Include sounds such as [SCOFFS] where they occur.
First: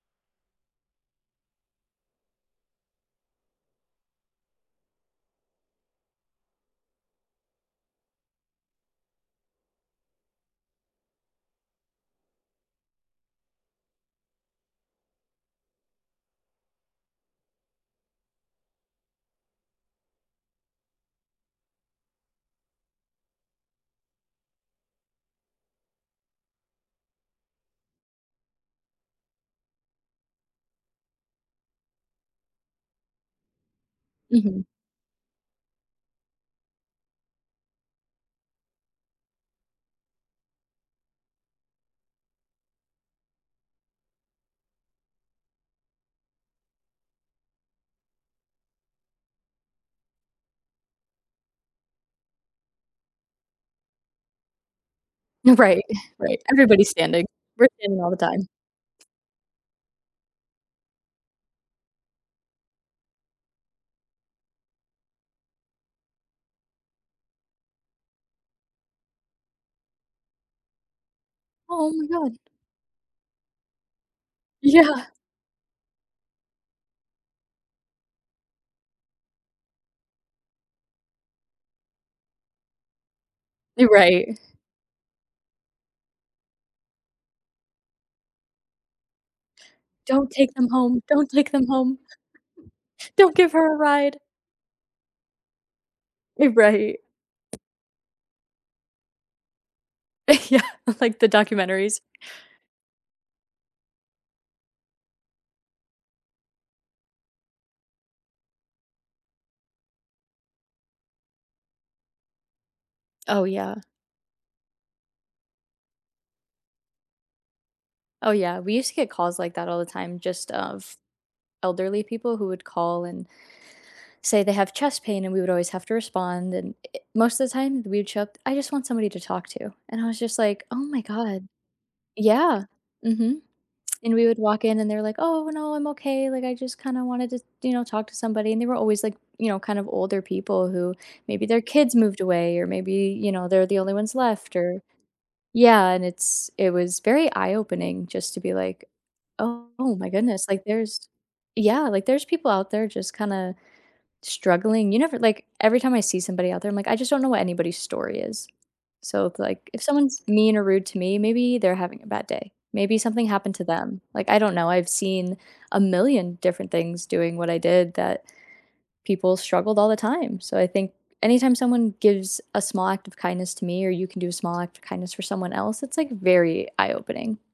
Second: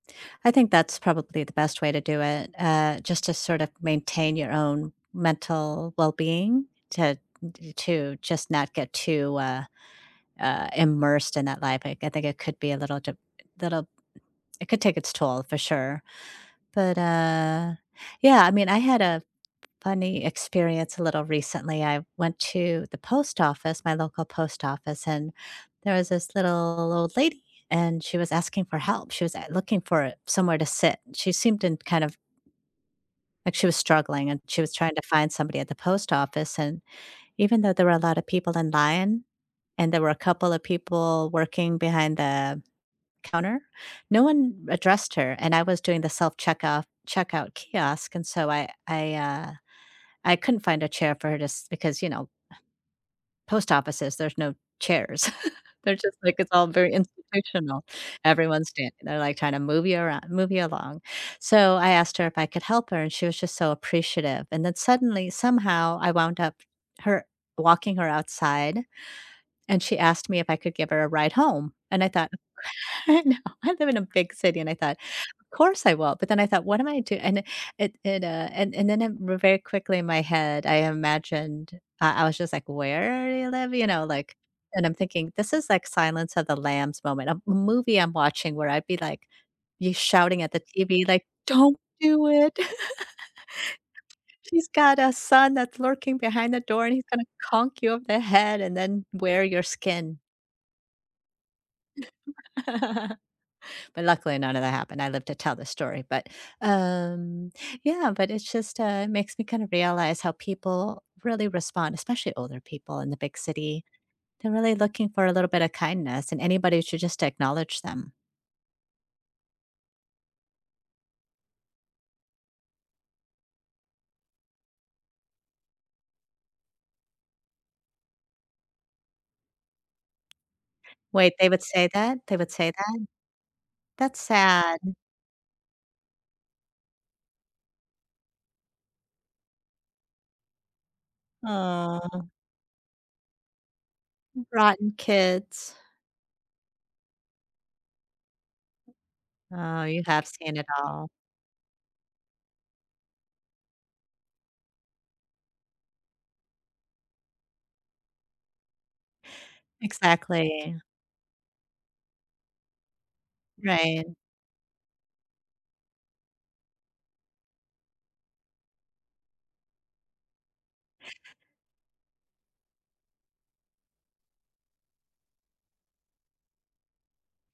I think that's probably the best way to do it, uh, just to sort of maintain your own mental well-being to t to just not get too, uh, uh, immersed in that life, I c I think it could be a little de little it could take its toll for sure. But, uh yeah, I mean, I had a funny experience a little recently, I went to the post office, my local post office, and there was this little old lady, and she was asking for help, she was a looking for a somewhere to sit, she seemed in kind of like she was struggling, and she Mhm. was trying to find somebody at the post office, and even though there were a lot of people in line, and there were a couple of people working behind the counter, no one addressed her, and I was doing the self-checkoff checkout kiosk, and so I I, uh I couldn't find a chair for her to si because, you know, [SCOFFS] post offices, there's no chairs. [CHUCKLES] Right, They're just like, right, it's all everybody's very standing, we're institutional, standing all the time. everyone's standing, their like, kinda move you around, move you along. So, I asked her if I could help her, and she was just so appreciative, and then suddenly, somehow, I wound up her walking her outside, and she asked me if I could give her a ride home, Oh, and my I thought, god. No, I live in a big city, and I thought, Yeah. "Of course I will," but then I thought, "What am I do" And then it it, uh and and then it ver very quickly in my head, I imagined uh, I was just like, "Where do you live?" You You're know, like, right. and I'm thinking this is like, "Silence of the Lambs moment," a movie I'm watching where I'd be like you, "Don't shouting at take the them home, TV, like, don't take them "Don't home." do it!" [CHUCKLES] "Don't give her a ride." [LAUGHS] "She's got a son that's lurking Eh, behind the door and right. he's gonna conk you over the head and then wear your skin." [LAUGHS] Yeah, like the documentaries? [LAUGHS] But, luckily none of that happened, I lived to tell the story, but, um Yeah, but it's just, uh, it makes me kind of realize how people really respond, especially older people in the big Oh, yeah. city. They're really looking for a little bit a kindness, and anybody should just acknowledge them. Oh yeah, we used to get calls like that all the time just of elderly people who would call and say they have chest pain, and we would always have to respond, and i i most the time, we would show up, "I just want somebody to talk to," and I was just like, "Oh my Wait, god." they would say that? They would Yeah, say that? mhm, and That's we would walk sad. in and they're like, "Oh, no, I'm okay," like, "I just kinda wanted to, you know, talk to somebody." And they were always like, you know, kind of older people who maybe their kids moved Aw. away or maybe, you know, they're the only ones R left or rotten kids. Yeah, and it's it was very eye-opening just to be like, Oh, "Oh you my have goodness, seen like, it there's" all. Yeah, like, "There's people out there just kinda struggling." You never like, every time I see somebody out there, I'm like, "I just don't know what anybody's story is." So, it's like, if someone's mean or Exactly. rude to me, maybe they're having a bad day, maybe something happened to them, Right. like, I don't know. I've seen a million different things doing what I did that people struggled all the time, so I think, anytime someone gives a small act of kindness to me, or you can do a small act of kindness for someone else, it's like very eye-opening.